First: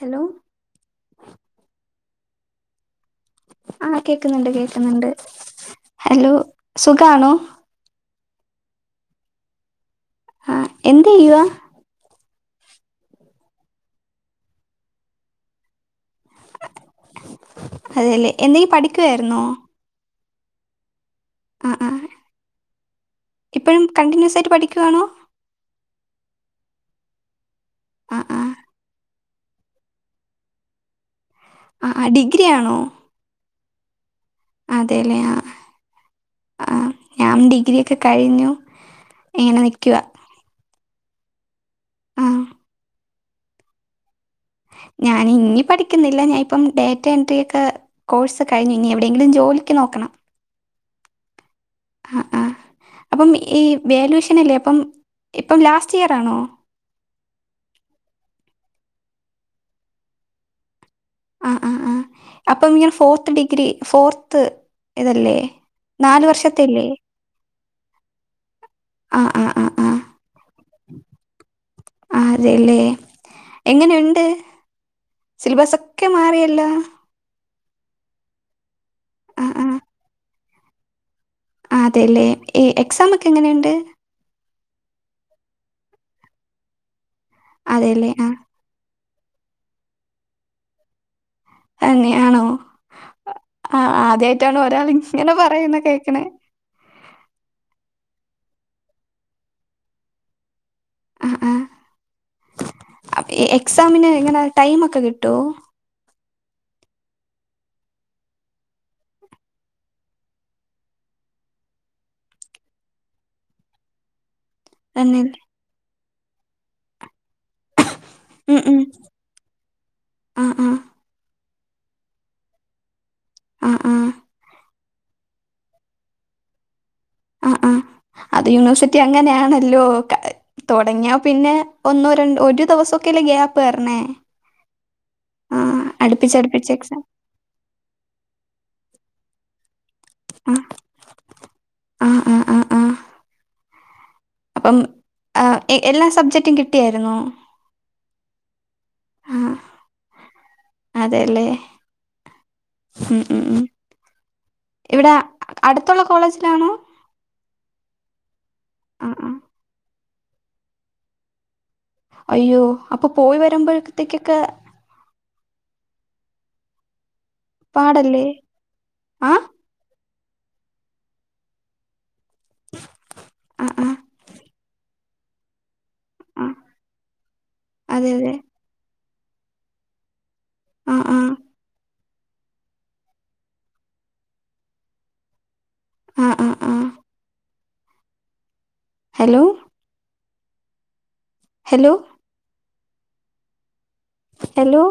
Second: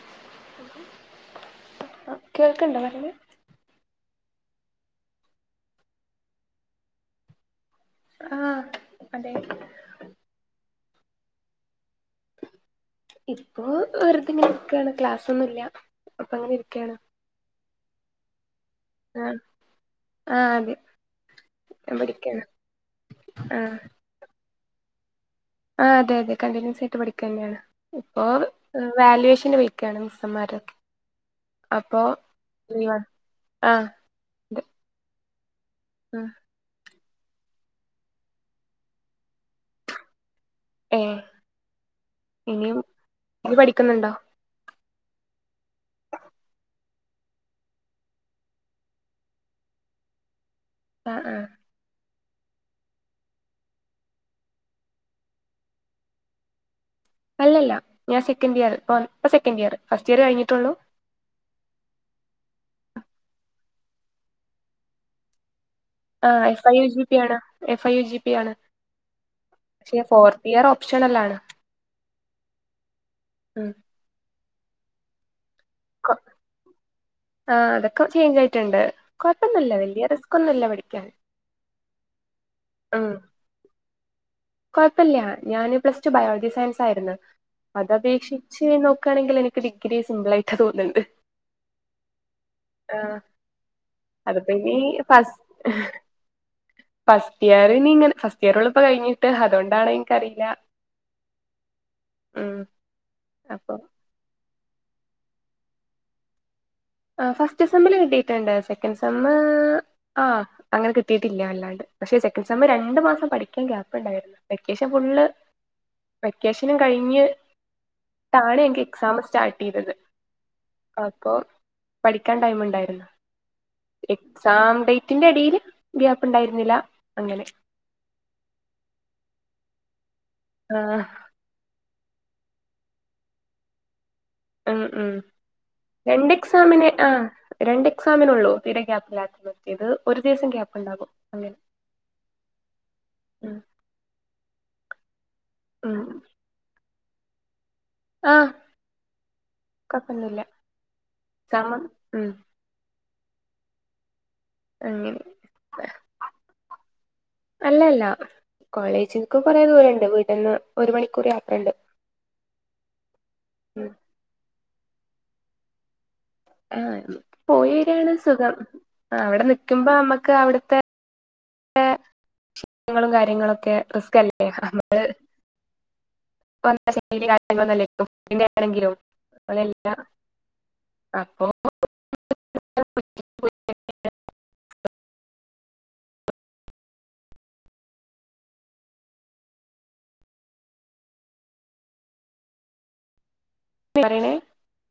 Hello ആഹ് കേൾക്കണ്ടോ പറയണത് ആഹ് കേക്കുന്നുണ്ട് കേക്കുന്നുണ്ട് ഹലോ സുഖമാണോ ആഹ് അതെ ആഹ് എന്ത് ചെയ്യുവാ ഇപ്പൊ വെറുതെങ്ങനെ ഇരിക്കുകയാണ് ക്ലാസ് ഒന്നു ഇല്ല അപ്പൊ അങ്ങനെ ഇരിക്കയാണ് അതെല്ലേ എന്തെങ്കിലും ആഹ് പഠിക്കുവായിരുന്നോ ആഹ് അതെ ആഹ് ഞാൻ ആഹ് പഠിക്കാണ് ആഹ് ഇപ്പോഴും കണ്ടിന്യൂസ് ആയിട്ട് പഠിക്കുകയാണോ ആഹ് അതെ അതെ കണ്ടിന്യൂസ് ആയിട്ട് പഠിക്കുക തന്നെയാണ് ആ ഇപ്പോ ആ വാലുവേഷന്റെ ആയി ക്കാണ് സമാര ആഹ് ആഹ് ഡിഗ്രി ആണോ ലീവാണ് ആഹ് അതെല്ലെ ആഹ് ഉം ആഹ് ഞാൻ ഡിഗ്രിയൊക്കെ കഴിഞ്ഞു ഇങ്ങനെ നിൽക്കുക ഏ ആ ഇന ഇനി പഠിക്കുന്നുണ്ടോ ഞാൻ ഇനി പഠിക്കുന്നില്ല ഞാൻ ഇപ്പം ഡേറ്റ എൻട്രിയ ഒക്കെ കോഴ്സ് കഴിഞ്ഞു ഇനി എവിടെെങ്കിലും ജോലിക്ക് നോക്കണം ആഹ് ആഹ് ആഹ് ആഹ് അപ്പം ഈ വാല്യൂയേഷൻ അല്ലേ അപ്പം ഇപ്പം ലാസ്റ്റ് ഇയർ ആണോ അല്ല അല്ല ഞാൻ സെക്കന്റിയർ ഇപ്പ സെക്കൻഡ ഇയർ ഫസ്റ്റ് ഇയർ കഴിഞ്ഞിട്ടുള്ളൂ ആഹ് ആഹ് ആഹ് അപ്പം ഇങ്ങനെ ഫോർത്ത് ഡിഗ്രി ഫോർത്ത് ഇതല്ലേ നാല് ആഹ് എഫ് ഐ വർഷത്തെല്ലേ യു ജിപി ആണ് എഫ് ഐ യു ജിപി ആണ് ആ ആ ആ പക്ഷെ ഫോർ യർ ഓപ്ഷണൽ ആണ് ആഹ് അതെയല്ലേ ഉം എങ്ങനെുണ്ട് സിലബസ് ഒക്കെ കൊ മാറിയല്ലോ ആഹ് അതൊക്കെ ചേഞ്ച് ആയിട്ടുണ്ട് ആ ആ കൊഴപ്പൊന്നുമില്ല വലിയ റിസ്ക്കൊന്നുമില്ല പഠിക്കാൻ ആഹ് അതെല്ലേ എക്സാം ഒക്കെ എങ്ങനെയുണ്ട് കുഴപ്പമില്ല ഞാന് പ്ലസ് ടു ബയോളജി സയൻസയിരുന്നു അത അതെല്ലേ ആ അപേക്ഷി ച്ചു നോക്കുകയാണെങ്കിൽ എനിക്കു ഡിഗ്രി സിമ്പിളായിട്ട് തോന്നുന്നുണ്ട് തന്നെയാണോ ആഹ് ആ അതിപ്പോ ആദ്യായിട്ടാണ് ഇനി ഒരാൾ ഇങ്ങനെ ഫസ് പറയുന്ന കേക്കിന് ഫസ്റ്റ് ഇയറിന് ഇങ്ങനെ ഫസ്റ്റ് ഇയർള്ള ഇപ്പോ കഴിഞ്ഞിട്ട് അതുകൊണ്ടാണ് എനിക്കറിയില്ല ആഹ് ഉം ആഹ് അപ്പൊ എക്സാമിന് എങ്ങനെ ടൈമ ഒക്കെ കിട്ടോ ആഹ് ഫസ്റ്റ് സെമ്മില് കട്ടിട്ടുണ്ട് സെക്കൻഡ് സെമ്മ് ആഹ് അങ്ങനെ കിട്ടീട്ടില്ല ല്ലേ പക്ഷെ സെക്കൻഡ് സെമ്മ് രണ്ടു മാസം പഠിക്കാൻ ഗ്യാപ് ഉണ്ടായിരുന്നു വെക്കേഷൻ തന്നെ ഫുള്ള് വെക്കേഷനും കഴിഞ്ഞ് തയെ ഉം ഉം എനിക്ക് എക്സാം സ്റ്റാർട്ട് ചെയ്തത് ആ ആ അപ്പൊ പഠിക്കാൻ ടൈം ഉണ്ടായിരുന്നു ആ ആ എക്സാം ഡേറ്റിന്റെ എടിൽ ഗ്യാപ്പ് ഉണ്ടായിരുന്നില്ല അങ്ങനെ ആഹ് അത് യൂണിവേഴ്സിറ്റി അങ്ങനെയാണല്ലോ ക ആ തൊടങ്ങിയ പിന്നെ ഒന്നോ രണ്ടോ ഒരു ദിവസൊക്കെല്ലേ ഗ്യാപ്പ് തരണേ ഉം ഉം രണ്ട് എക്സാമിന് എക്സാം ആഹ് രണ്ട് എക്സാമിനൊള്ളൂ തീരെ ഗ്യാപ്പില്ലാത്തത് ഇത് ഒരു ദിവസം ആ ഗ്യാപ്പ് ഉണ്ടാകും അല്ലേ ആ ആ ആ ആ ഉം അപ്പം ഏ ഉം എല്ലാ സബ്ജക്ടും കിട്ടിയായിരുന്നോ ആഹ് ആ കൊഴപ്പൊന്നുല്ല അതെല്ലേ എക്സാം ഉം ഉം ഉം ഉം ഇവിടെ അങ്ങനെ അടുത്തുള്ള കോളേജിലാണോ അല്ലല്ല ആ ആ കോളേജിക്ക് കൊറേ ദൂരണ്ട് വീട്ടിന്ന് ഒരു മണിക്കൂർ യാത്രണ്ട് അയ്യോ അപ്പൊ പോയി ഉം വരുമ്പഴത്തേക്കൊക്കെ ആഹ് പോയിവരാണ് പാടല്ലേ സുഖം ആ അവിടെ നിക്കുമ്പോ നമ്മുക്ക് അവിടുത്തെ ത്തെ ക്ഷീണങ്ങളും ആ കാര്യങ്ങളൊക്കെ ആ റിസ്കല്ലേ നമ്മള് ആ അതെ അതെ [inaudible] ആണെങ്കിലോ അതല്ല ആ ആ അപ്പൊ ആഹ് ആഹ് ആഹ് ഹലോ ഹലോ പരിനെ ഹലോ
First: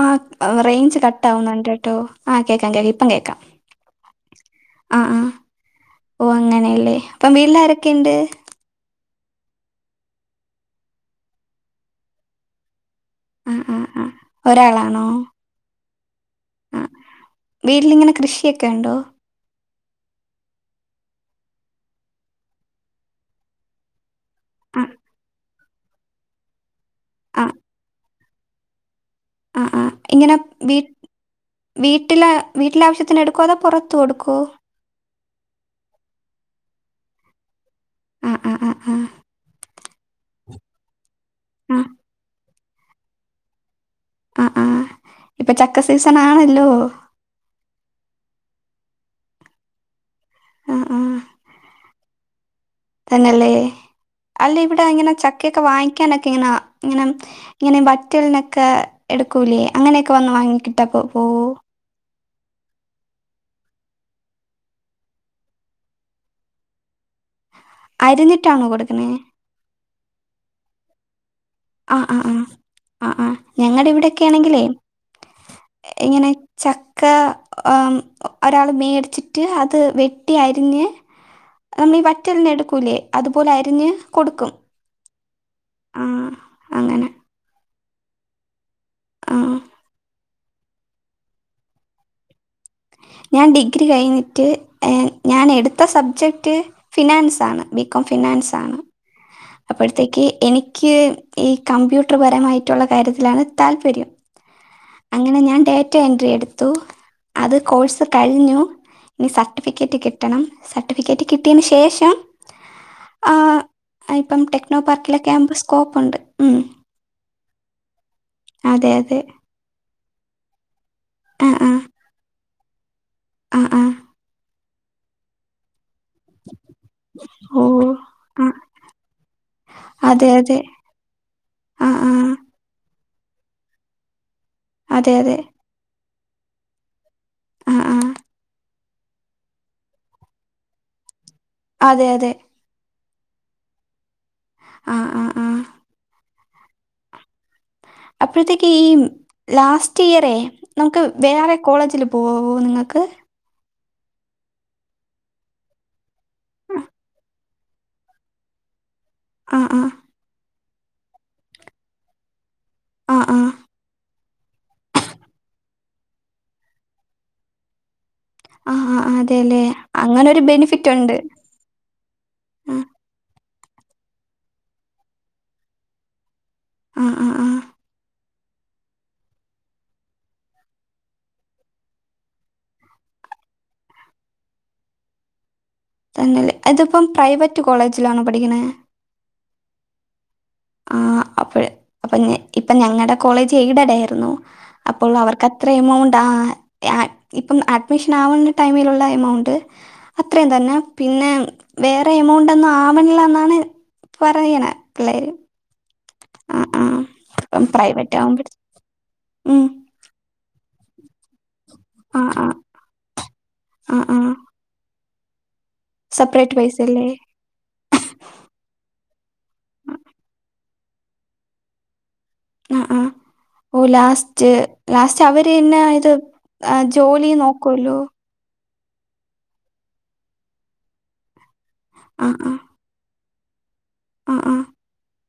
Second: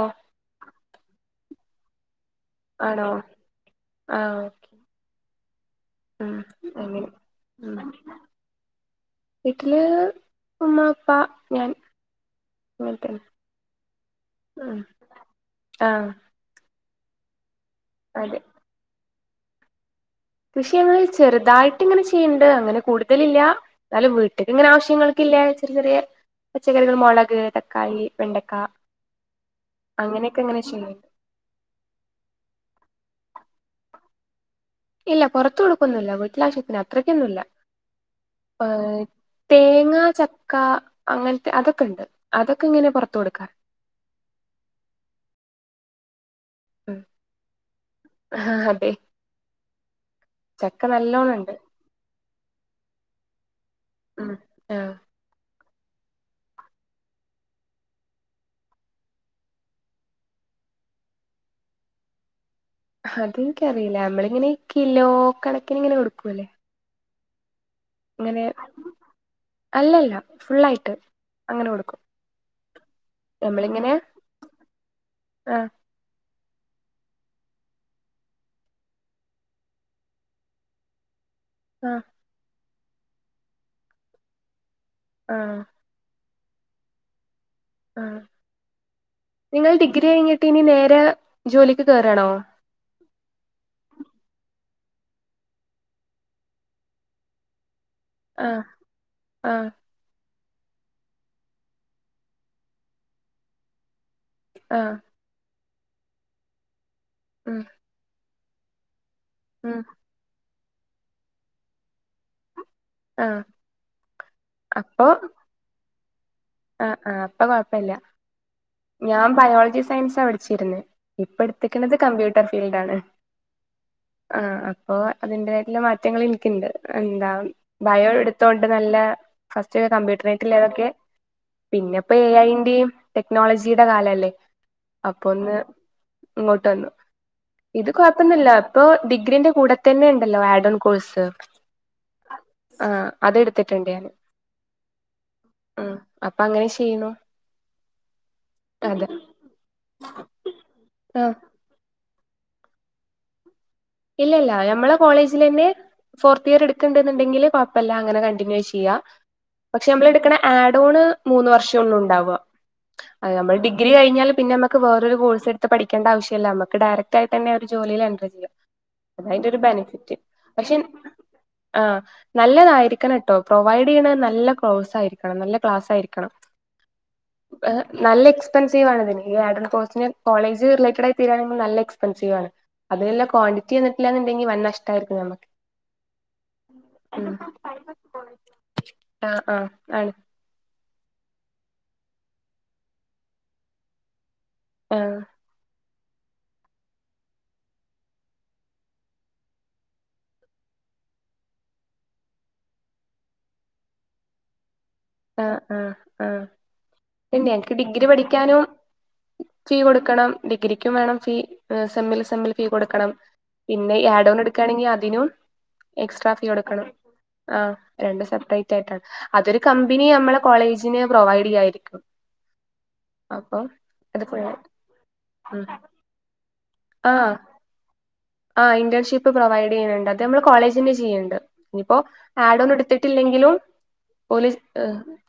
ആഹ് റേഞ്ച് കട്ടാവുന്നുണ്ട് ട്ടോ ആഹ് കേക്കാം കേക്കാ ഇപ്പം ആണോ കേക്കാം ആ ഓക്കെ ആഹ് ആഹ് ഓഹ് ഉം അങ്ങനെയല്ലേ അങ്ങനെ അപ്പം ഉം വീട്ടിലാരൊക്കെണ്ട് വീട്ടില് ഉമ്മ ഉപ്പാ ഞാൻ ആഹ് ആഹ് ആഹ് ഉം ഒരാളാണോ ആ ആ വീട്ടിലിങ്ങനെ അതെ കൃഷിയൊക്കെ ഉണ്ടോ കൃഷിങ്ങള് ചെറുതായിട്ടിങ്ങനെ ചെയ്യണ്ട് അങ്ങനെ കൂടുതലില്ല എന്നാലും വീ ട്ട്ക്കിങ്ങനെ ആ ആവശ്യങ്ങൾക്കില്ലേ ചെറിയ ചെറിയ പച്ചക്കറികൾ മൊളക് ആ തക്കാളി വെണ്ടക്ക ആഹ് ആഹ് ഇങ്ങനെ അങ്ങനെയൊക്കെ വീ ചെയ്യും വീട്ടിലെ വീട്ടിലെ ആവശ്യത്തിന് എടുക്കുവോ അതോ പൊറത്തു കൊടുക്കോ ഇല്ല പൊറത്തൊടുക്കൊന്നുല്ല വീട്ടിലാവശ്യത്തിന് അത്രയ്ക്കൊന്നുല്ല ആ ആ ആ ആ ഏഹ് തേങ്ങാ ചക്ക അങ്ങനത്തെ അതൊക്കെണ്ട് അതൊക്കെങ്ങനെ പൊറത്ത് കൊടുക്കാൻ ആഹ് ആഹ് ഇപ്പൊ ചക്ക സീസൺ ആണല്ലോ ഉം ആഹ് അതെ ആ ചക്ക ആ നല്ലോണണ്ട് തന്നെല്ലേ ആഹ് അല്ല ഇവ്ടെ അങ്ങനെ ചക്കയൊക്കെ വാങ്ങിക്ക്യാനൊക്കെ ഇങ്ങനെ ഇങ്ങനെ ഇങ്ങനെ വറ്റൽനൊക്കെ എട്ക്കൂലേ അങ്ങനെയൊക്കെ വന്ന് വാങ്ങിക്കിട്ടാ പോ പോവോ അത് എനിക്കറിയില്ല നമ്മളിങ്ങനെ കിലോ കണക്കിന് ഇങ്ങനെ കൊടുക്കൂല്ലേ ഇങ്ങനെ അരിഞ്ഞിട്ടാണോ കൊട്ക്ക്ണേ അല്ലല്ല ഫുള്ളായിട്ട് അങ്ങനെ കൊടു ആഹ് ആഹ് ആഹ് ആഹ് ഞങ്ങടെ ഇവിടെയൊക്ക്യെ ആണെങ്കിലേ ആഹ് ഇങ്ങനെ ചക്ക അം ഒരാള് മേടിച്ചിട്ട് അത് വെട്ടി അരിഞ്ഞ് നമ്മെ ആഹ് ഈ വറ്റൽന് എടുക്കൂല്ലേ അതുപോലെ അരിഞ്ഞ് കൊടുക്കും. ആഹ് ആഹ് അങ്ങനെ ആഹ് ആ നിങ്ങൾ ഡിഗ്രി കഴിഞ്ഞിട്ട് ഇനി നേരെ ജോലിക്ക് കേറാണോ ഞാൻ ഡിഗ്രി കഴിഞ്ഞിട്ട് ഏഹ് ഞാൻ എടുത്ത സബ്ജക്റ്റ് ഫിനാൻസാണ്. ബികോം ആഹ് ഫിനാൻസാണ് ആഹ് അപ്പെഴ് ത്തേക്ക് എനിക്ക് ഈ കമ്പ്യൂട്ടർ പരമായിറ്റൊള്ള കാര്യത്തിലാണ് താല്പര്യം. ആഹ് അങ്ങനെ ഞാൻ ഡേറ്റ എൻട്രി എടുത്തു. അത് ഉം കോഴ്സ് കഴിഞ്ഞു ഇനി ഉം സർട്ടിഫിക്കറ്റ് കിട്ടണം സർട്ടിഫിക്കറ്റ് കിട്ടിയേന് ശേഷം. ആഹ് അഹ് ഇപ്പം ടെക്നോ അപ്പൊ പാർക്കിലൊക്കെ ആവുമ്പൊ സ്കോപ്പുണ്ട്. ആഹ് ആഹ് അപ്പൊ കൊഴപ്പല്ല്യ അതെ അതെ ഞാൻ ബയോളജി സയൻസാ പഠിച്ചിര്ന്ന് ഇപ്പ ഇട്ത്ത്ക്ക്ണത് കമ്പ്യൂട്ടർ ഫീൽഡാണ്. അഹ് ആഹ് ആഹ് അപ്പൊ അതിന്റെതായിട്ടുള്ള മാ റ്റങ്ങള് ഇൻക്ക്ണ്ട് എന്താ ഓ ബായോ ആ എടുത്തോണ്ട് നല്ല ഫസ്റ്റ്ഒക്കെ അതെ അതെ കമ്പ്യൂട്ടർനേറ്റ്ല്ലതൊക്കെ. ആ പിന്നെ ആ ഇപ്പോ എ ഐ ന്റിം ടെക്നോളജിയുടെ കാലല്ലേ അതെ അപ്പ അതെ ഒന്ന്. ഇങ്ങോട്ട് വന്നു ആ ഇത് ആ കൊഴപ്പന്നുല്ല ഇപ്പൊ ഡിഗ്രിന്റെ കൂടെ തന്നെ ഇണ്ടല്ലോ ആഡോൺ കോഴ്സ്. അതെ അതെ ആഹ് അതെട്ത്തിട്ട്ണ്ട് ഞാന് ആ ആ ആ ആഹ് അപ്പ അങ്ങനെ ചെയ്യ്ണു. അപ്പഴ്ത്തേക്ക് ഈ അതെ ലാസ്റ്റ് ഇയറേ നമുക്ക് ആ വേറെ കോളേജില് പോകാവോ നിങ്ങക്ക്. ഇല്ലല്ല ഞമ്മളെ കോളേജിലെന്നെ ഫോർത്ത് ഇയർ ആ ഇട്ക്ക്ണ്ട്ന്ന്ണ്ടെങ്കില് കൊഴ് പ്പല്ല അങ്ങനെ കണ്ടിന്യൂ ചെയ്യാ ആ ആ പക്ഷെ നമ്മൾ ഇട്ക്ക്ണ ആഡോണ് മൂന്ന് വർഷൊള്ളു ഇണ്ടാവ ആ അത്‌ ആ ഞമ്മള് ഡിഗ്രി കഴിഞ്ഞാല് പിന്നെ ഞമ്മ ക്ക് വേറൊരു കോഴ്സ് എട്ത്ത് പഠിക്കണ്ട ആവശ്യല്ല അമ്മക്ക് ഡയറെക്റ്റ് ആയിതന്നെ ഒരു ജോലിയില് എന്റർ ചെയ്യാം. ആ ആ അതാ അയ്ന്റൊരു അതെല്ലേ ബെനഫിറ്റ് അങ്ങനെ ഒരു പക്ഷെ ബെനിഫിറ്റ് ഉണ്ട് ആഹ് ആ നല്ലതായിരിക്കണംട്ടോ പ്രൊവൈഡ് ചെയ്യണത് നല്ല കോഴ്സ് ആയിരിക്കണം നല്ല ക്ലാസ് ആയിരിക്കണം. ആ ആ ആ എഹ് നല്ല എക്സ് പെൻസീവാണ് ഇതിന് ഈ ആഡോൺ കോഴ്സ്ന് കോളേജ് റിലേറ്റഡായി തീരാണെങ്കിൽ നമ്മള് നല്ല എസ്പെൻസീവണ്. അതിന്ല്ല ക്വാണ്ടിറ്റി വന്ന്റ്റില്ലാന്ന്ണ്ടെങ്കി വൻ നഷ്ടമായിരിക്കും ഞമ്മക്ക്. തന്നെ അല്ലെ അത്‌പ്പം പ്രൈവറ്റ് കോളേജിലാണോ പഠിക്ക്ണേ ആഹ് ആഹ് ആണ്. ആഹ് അപ്പഴ് അപ്പഞ് ഇപ്പ ഞങ്ങടെ കോളേജ് എയ്ഡഡായിരുന്നു അപ്പോൾ ആഹ് അവർക്ക് അ ത്ര എമൗണ്ട് ആ അഹ് ഇപ്പം അഡ്മിഷൻ ആവുന്ന ടൈമിലുള്ള എമൗണ്ട്. അത്രയും തന്നെ പിന്നെ വേറെ എമൗണ്ടൊന്നും ആവണില്ല എന്നാണ്. പറയ്ണെ പിള്ളേര്. ആഹ് ആഹ് ആഹ് പിന്നെ അപ്പം എനിക്ക് ഡിഗ്രി പ്രൈവറ്റ് ആവുമ്പോൾ പഠിക്കാനും ഫീ കൊടുക്കണം. ഡിഗ്രിക്കും വേണം ഫീ ആ സെമ്മില് ആ സെമ്മില് ഫീ കൊടുക്കണം. പിന്നെ ആ ഈ ആ ആഡോൺ എടുക്കാണെങ്കി അതിനും എക്സ്ട്രാ ഫീ സെപ്പറേറ്റ് പൈസ അടക്കണം. അല്ലേ ആഹ് രണ്ടും സെപ്പറേറ്റ് ആയിട്ടാണ് അതൊരു കമ്പനി നമ്മളെ കോളേജിന് പ്രൊവൈഡ് ചെയ്യായിരിക്കും. ആഹ് ആഹ് അപ്പൊ ഓഹ് അത് ഫുൾ ലാസ്റ്റ് ലാസ്റ്റ് അവര് ഉം തന്നെ ഇത് ജോലി ആഹ് നോ ക്കുവല്ലോ? ആഹ് ഇന്റേൺഷിപ്പ് പ്രൊവൈഡ് ചെയ്യുന്നുണ്ട് അത് നമ്മള് കോളേജ് തന്നെ ചെയ്യ്ണ്ട് ഇനിയിപ്പോ ആ ആ ആഡോൺ എടുത്തിട്ട് ഇല്ലെങ്കിലും ആ ഓല് ആ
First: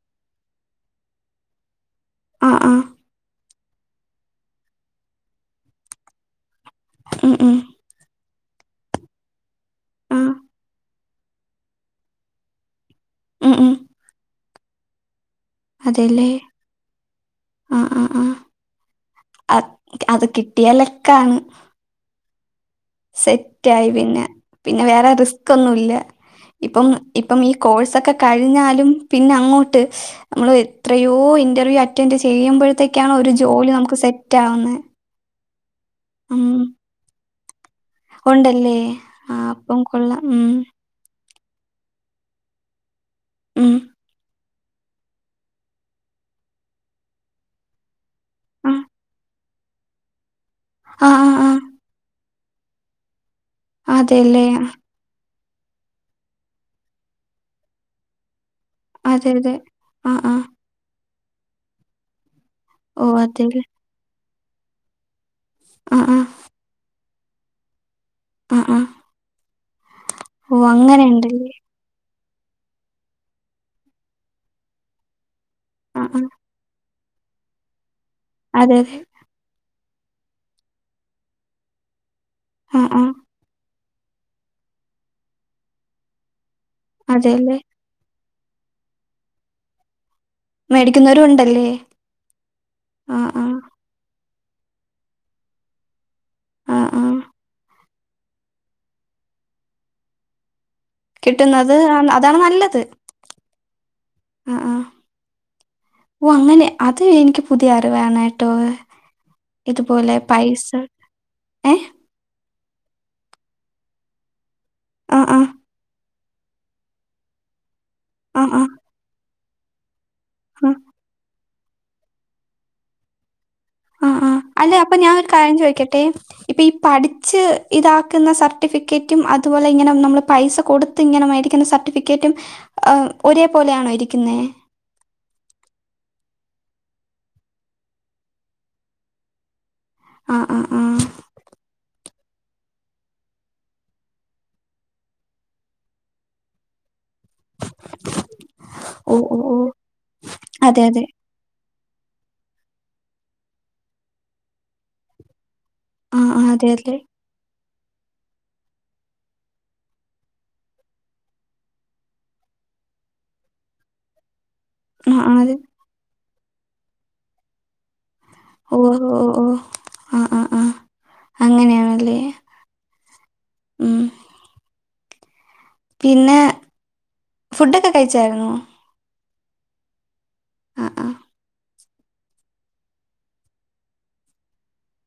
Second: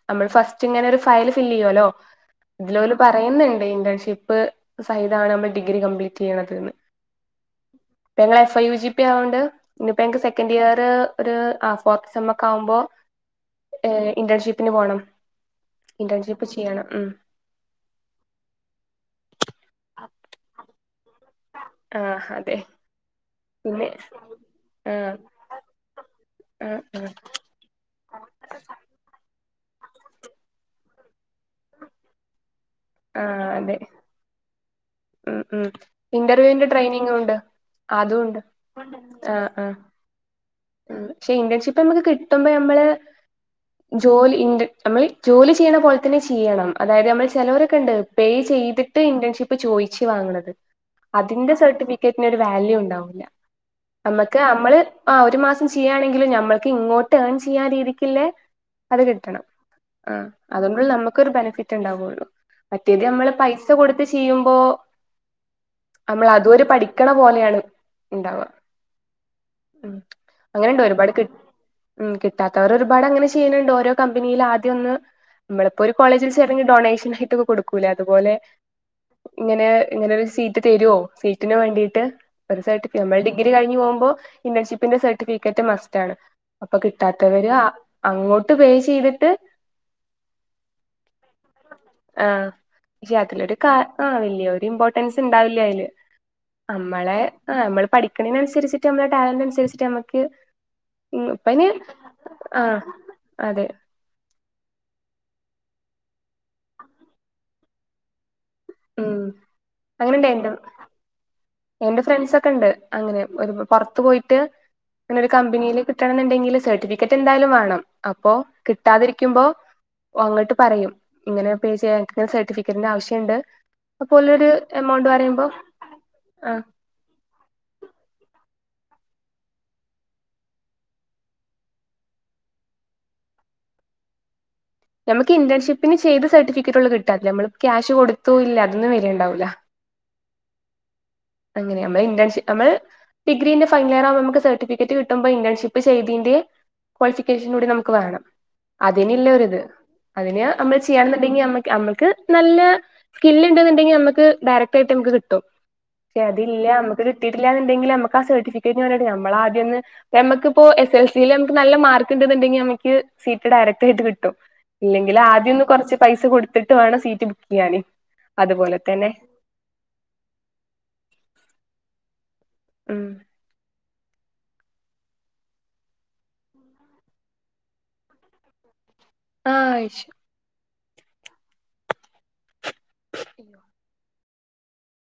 നമ്മള് ഫസ്റ്റ് ഇങ്ങനെ ഒരു ഫയൽ ഫില്ല് ചെയ്യുവല്ലോ ആ ആ ഇതില് ഓല് പറയുന്നുണ്ട് ഇന്റേൺഷിപ്പ് സഹിതാണ് നമ്മൾ ഡിഗ്രി കംപ്ലീറ്റ് ചെയ്യണത് ന്ന് ഉം ഉം ഇപ്പ ഞങ്ങള് F. I. U. G. P ആയോണ്ട് ഇഞ്പ്പൊ ആ ഞ്ഞങ്ങക്ക് സെക്കൻഡിയറ് ഒരു ആ ഫോർത്ത് സെമ്മൊക്കെ ആവുമ്പോ ഉം ഉം ഏഹ് ഇന്റേൺഷിപ്പിന് പോണം. അതേല്ലേ? ഇന്റേൺഷിപ്പ് ചെയ്യണം ഉം ആഹ് ആഹ് ആഹ് അത് കിട്ടിയാ ലക്കാണ്. ആഹ് അതെ സെറ്റായി പിന്നെ പിന്നെ വേറെ ആഹ് റിസ്കൊന്നും ഇല്ല ആഹ് ഇപ്പം ആഹ് ഇപ്പം ഈ കോഴ്സൊക്കെ കഴിഞ്ഞാലും പിന്നെ അങ്ങോട്ട് നമ്മള് എത്രയോ ഇന്റർവ്യൂ അറ്റൻഡ് ചെയ്യുമ്പഴത്തേക്കാണ് ഒരു ആഹ് ജോലി അതെ നമുക്ക് സെറ്റ് ആവുന്നെ ഉം ഉം ഉം ഇന്റർവ്യൂന്റെ ട്രെയിനിംങ്ങൂണ്ട് അതൂണ്ട് ഉണ്ടല്ലേ ആ ആഹ് ആഹ് അപ്പം കൊള്ളാം ഉം ഉം പക്ഷെ ഇന്റേൺഷിപ്പ് അമ്മക്ക് കിട്ടുമ്പോ ഞമ്മള് ഉം ജോലി ഇൻ നമ്മള് ജോലി ചെയ്യണ പോലെ തന്നെ ചെയ്യണം അതായത് നമ്മള് ചെലവരൊക്കെണ്ട് പേ ആ ചെയ്തിട്ട് ഇന്റേൺഷിപ്പ് ചോയിച്ച് വാങ്ങണത് ആ ആ ആ അതിന്റെ സർട്ടിഫിക്കറ്റിന് ഒരു വാല്യൂ ഉണ്ടാവൂല്ല നമ്മക്ക് അതെല്ലേ നമ്മള് ആ ഒരു മാസം ചെയ്യാണെങ്കിലും ഞമ്മക്ക് ഇങ്ങോട്ട് ഏൺ ചെയ്യാൻ രീതിക്കില്ലെ അത് അതെ കിട്ടണം അതെ ആ ആഹ് ആ അതു കൊണ്ടല്ലേ നമുക്കൊരു ബനഫിറ്റ് ഇണ്ടാവൊള്ളൂ മറ്റേത് ഓ നമ്മള് അതെല്ലേ പൈസ കൊടുത്ത് ചെയ്യുമ്പോ ആ ആ നമ്മള് അതൂടി പഠി ക്കണ പോലെയാണ് ഇണ്ടാവു ആ ആ ഉം ഓ അങ്ങനെണ്ട് ഒരുപാട് കി അങ്ങനെയുണ്ടല്ലേ ഉം കിട്ടാത്തവര് ഒരുപാട് അങ്ങനെ ചെയ്യണണ്ട് ഓരോ കമ്പനിയില് ആദ്യം ഒന്ന് നമ്മളിപ്പോ ഒരു ആഹ് ആഹ് കോളേജിൽ ചേർ ന്ന ഈ ഡൊണേഷനായിട്ടൊക്ക കൊടുക്കൂലേ അതുപോലെ അതെ ഇങ്ങനെ ഇങ്ങനൊരു സീറ്റ് തരുവോ സീറ്റിന് വേണ്ടിട്ട് ആഹ് പൈസായിട്ട് ആഹ് നമ്മളെ ഡിഗ്രി ഡിഗ്രി കഴിഞ്ഞു പോകുമ്പോ ഇന്റേൺഷിപ്പിന്റെ സർട്ടിഫിക്കറ്റ് മസ്റ്റാണ് അപ്പൊ കിട്ടാത്തവര് അതെല്ലേ അങ്ങോട്ട് പേ ചെയ്തിട്ട് മേടിക്കുന്നവരും ഉണ്ടല്ലേ? ആഹ് പക്ഷെ ആഹ് അതിലൊരു ആഹ് ആഹ് വല്ല്യ ഒരു ഇമ്പോർട്ടൻസ് ഇണ്ടാവില്ല അതില് അമ്മളെ ആഹ് നമ്മള് പഠി ക്ക്ണേന് അനുസരിച്ചിട്ട് നമ്മളെ ടാലന്റ് അനുസരിച്ചിട്ട് നമ്മക്ക് ഉം ഇപ്പയിന് കിട്ടുന്നത് ആ- അതാണ് ആഹ് നല്ലത് അതെ ആഹ് ആഹ് ഓഹ് അങ്ങനെ അത് എനിക്ക് പുതിയ അറിവാണ് കേ കേട്ടോ? ഉം ഇതു പോലെ പൈസ ഏഹ് ഇന്റെ ഫ്രണ്ട്സക്കെ ഇണ്ട് അങ്ങനെ പൊറത്ത് പോയിട്ട് ഇങ്ങനെ ആഹ് ഒരു ആഹ് കമ്പനിയില് കിട്ട കിട്ടാണ് ഇണ്ടെങ്കിൽ സർട്ടിഫിക്കറ്റ് എന്തായാലും വേണം അപ്പോ ആഹ് ആഹ് കിട്ടാതിരിക്കുമ്പോ ഓ അങ്ങട്ട് ആഹ് പറയും ഇങ്ങനെ പേ ചെയ്യാ ഞങ്ങക്കിങ്ങനെ സർട്ടിഫിക്കറ്റിന്റെ ആവശ്യം ഇണ്ട്. അപ്പോ ഓലൊരു എമൗണ്ട് പറയുമ്പോ? വെക്കട്ടെ? ആഹ് പഠിച്ച് ഇതാക്കുന്ന സർട്ടിഫിക്കറ്റും അതുപോലെ ഇങ്ങനെ നമ്മള് പൈസ കൊടുത്ത് ട്ത്ത് ഇങ്ങനെ മേടിക്കുന്ന സർട്ടിഫിക്കറ്റും ഒരേ പോലെയാണോ ഇരിക്കുന്നേ? നമക്ക് ഇന്റേൺഷിപ്പിന് ചെയ്ത് സർട്ടിഫിക്കറ്റൊള്ളു കിട്ടാൻ. നമ്മൾ ക്യാഷ് കൊടുത്തൂ ഇല്ലാ അതൊന്നും വര്ല്ണ്ടാവൂല്ല ആ ആ ആഹ് ആഹ് അങ്ങനെ നമ്മൾ ഇന്റേൺഷിപ്പ് നമ്മള് ഡിഗ്രീന്റെ ഫൈനൽ ഇയർ ആവുമ്പോ നമുക്ക് സർട്ടിഫിക്കറ്റ് കിട്ടുമ്പോ ഇന്റേൺഷിപ്പ് ചെയ്തീന്റെ ക്വാളിഫിക്കേഷനും കൂടി നമുക്ക് ക്ക് വേണം ഓ ഓ ഓ അതിനില്ലൊരിത് അതിന് നമ്മള് അതെ അതെ ചെയ്യണം എന്നുണ്ടെങ്കിൽ നമ്മ നമ്മൾക്ക് നല്ല സ്കില്ല് ഉണ്ട് എന്നുണ്ടെങ്കിൽ നമുക്ക് ഡയറക്ട് ആയിട്ട് നമുക്ക് കിട്ടും. ചേ ആഹ് ആഹ് അതില്ല അതെ അതെ നമക്ക് കിട്ടിയിട്ടില്ലാന്നു ണ്ടെങ്കിൽ നമ്മക്ക് ആ സർട്ടിഫിക്കറ്റിന് വേണ്ടി നമ്മള് ആദ്യം ഒന്ന് നമക്കിപ്പോ എസ് എൽ സീൽ നമുക്ക് നല്ല മാർക്ക് ഉണ്ടെങ്കിൽ നമക്ക് സീറ്റ് ഡയറക്റ്റ് ആയിട്ട് കിട്ടും ഇല്ലെങ്കിൽ ആഹ് ആഹ് ആദ്യം അതെ ഒന്ന് കൊറച്ച് പൈസ കൊടുത്തിട്ട് വേണം സീറ്റ് ബുക്ക് ചെയ്യാൻ അതുപോലെ ഓഹ് തന്നെ ഓഹ് ആഹ് ആഹ് ആഹ് അങ്ങനെയാണല്ലേ ഉം ഉം പിന്നെ ഫുഡൊക്കെ കഴിച്ചായിരുന്നോ? ആഹ് കഴിച്ചു. ആ ആഹ്